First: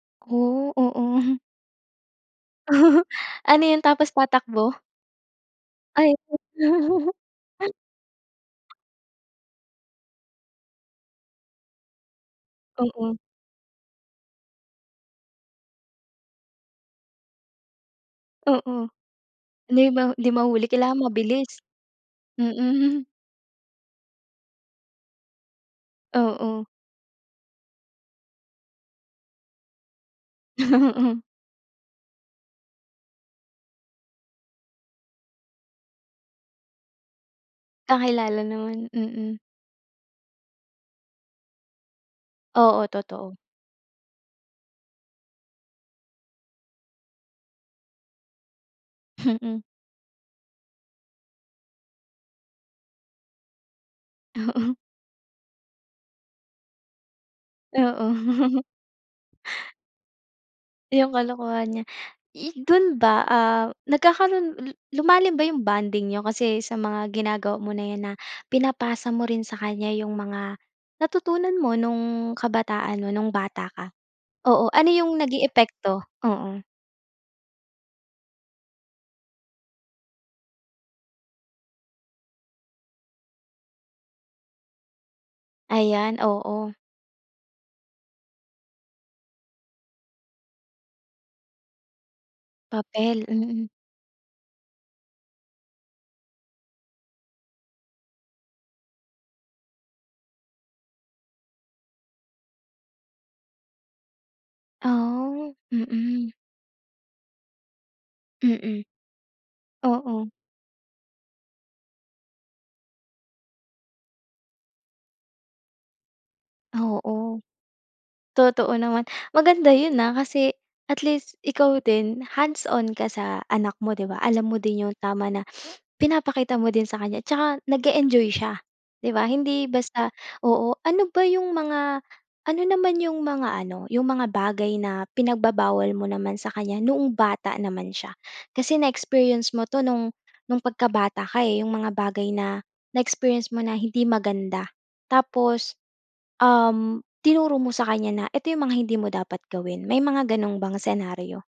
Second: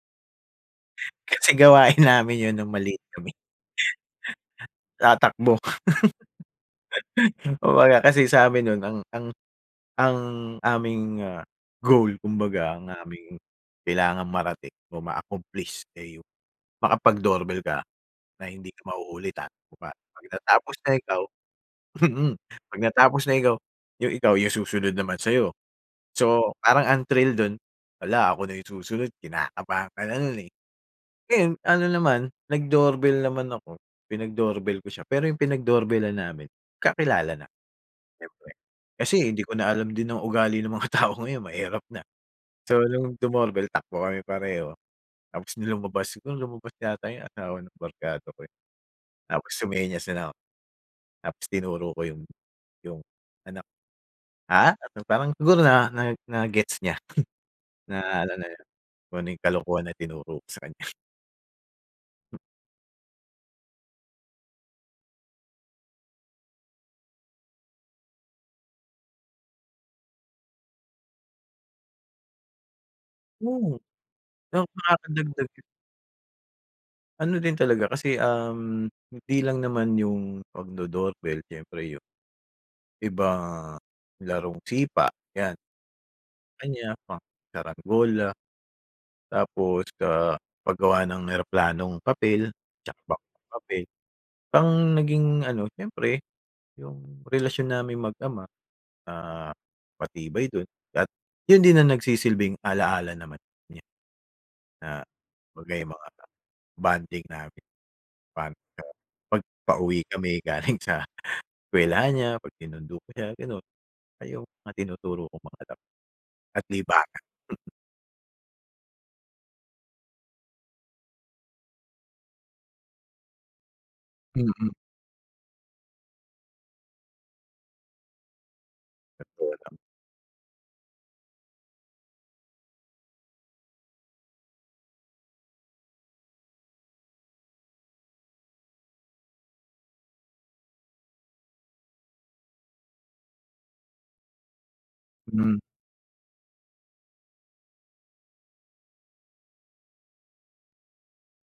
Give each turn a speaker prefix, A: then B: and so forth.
A: Oh. Oo.
B: Kasi, gawin namin 'yon no'ng maliit kami.
A: Ano 'yon? Tapos tatakbo?
B: Tatakbo.
A: Ay.
B: Kumbaga, kasi sa amin no'n, ang ang ang aming, ah, goal, kumbaga, ang
A: Oo.
B: aming, kailangang marating o ma-accomplish, eh, yung, makapag-doorbell ka na hindi
A: Oo.
B: ka mahuhuli, tatakbo
A: Hindi
B: ka.
A: ba
B: 'Pag
A: hindi mahuhuli,
B: natapos na
A: kailangan
B: ikaw
A: mabilis.
B: mm, 'pag
A: Mm.
B: natapos na ikaw yung ikaw, yung susunod naman sa'yo. So,
A: Oo.
B: parang ang thrill do'n, "Hala, ako na yung susunod", kinakabahan ka na no'n, eh.
A: Oo.
B: Ngayon, ano naman, nag-doorbell naman ako, pinag-doorbell ko siya, pero yung pinag-doorbell-lan namin, kakilala na,
A: Kakilala
B: siyempre.
A: naman,
B: Kasi,
A: mm.
B: hindi ko na alam din ang ugali ng mga tao ngayon, mahirap na. So,
A: Oo,
B: no'ng
A: totoo.
B: dumorbell, takbo kami pareho, tapos no'ng lumabas siguro lumabas yata yung asawa ng barkada ko, eh, tapos
A: Mm.
B: sumenyas na lang ako. Tapos tinuro ko yung yung anak, ah,
A: Oo.
B: ano, parang siguro na na na-gets niya,
A: Oo.
B: na ano na 'yon, kung ano yung kalokohan na tinuro ko sa kan
A: Yung kalokohan niya. I do'n ba, ah, nagkakaroon lu lumalim ba yung bonding niyo, kasi sa mga ginagawa mo na yan na, pinapasa mo rin sa kanya yung mga, natutunan mo no'ng, kabataan mo, no'ng bata
B: Oo.
A: ka? Oo.
B: Yung
A: Ano yung naging
B: makadagdag 'yon
A: epekto? Oo.
B: Ano din talaga kasi, um, hindi lang naman yung, pag-do-doorbell, siyempre yung ibang larong sipa, 'yan.
A: Ayan, oo.
B: Kaniya, pang, sarangola. Tapos, ah, paggawa ng eroplanong papel, tsaka
A: Papel,
B: bangkang
A: mm.
B: papel. Ang naging ano, siyempre, yung relasyon naming mag-ama, ah, matibay do'n, at 'yon din ang nagsisilbing ala-ala naman niya. Na,
A: Ah,
B: 'kumbaga yung mga
A: mm.
B: bonding namin, 'pag,
A: Mm.
B: ah, 'pag pauwi
A: Oo.
B: kami galing sa, eskwelahan niya, 'pag sinundo ko siya, gano'n. Ayun, mga tinuturo kong mga laro at libangan.
A: Oo. Totoo naman. Maganda 'yon, ah, kasi, at least, ikaw din, hands-on ka sa anak mo, 'di ba? Alam mo
B: Mm.
A: din yung tama na, pinapakita mo din sa kanya, tsaka nag e-enjoy siya, 'di ba?
B: Saktuhan
A: Hindi
B: lang.
A: basta oo, ano ba yung mga ano naman yung mga ano, yung mga bagay na, pinagbabawal mo naman sa kanya, noong bata naman siya? Kasi na-experience mo 'to no'ng, no'ng pagkabata ka, eh, yung mga bagay na, na-experience mo na hindi maganda.
B: Hmm.
A: Tapos, um, tinuro mo sa kanya na, "Eto yung mga hindi mo dapat gawin". May mga gano'n bang scenario?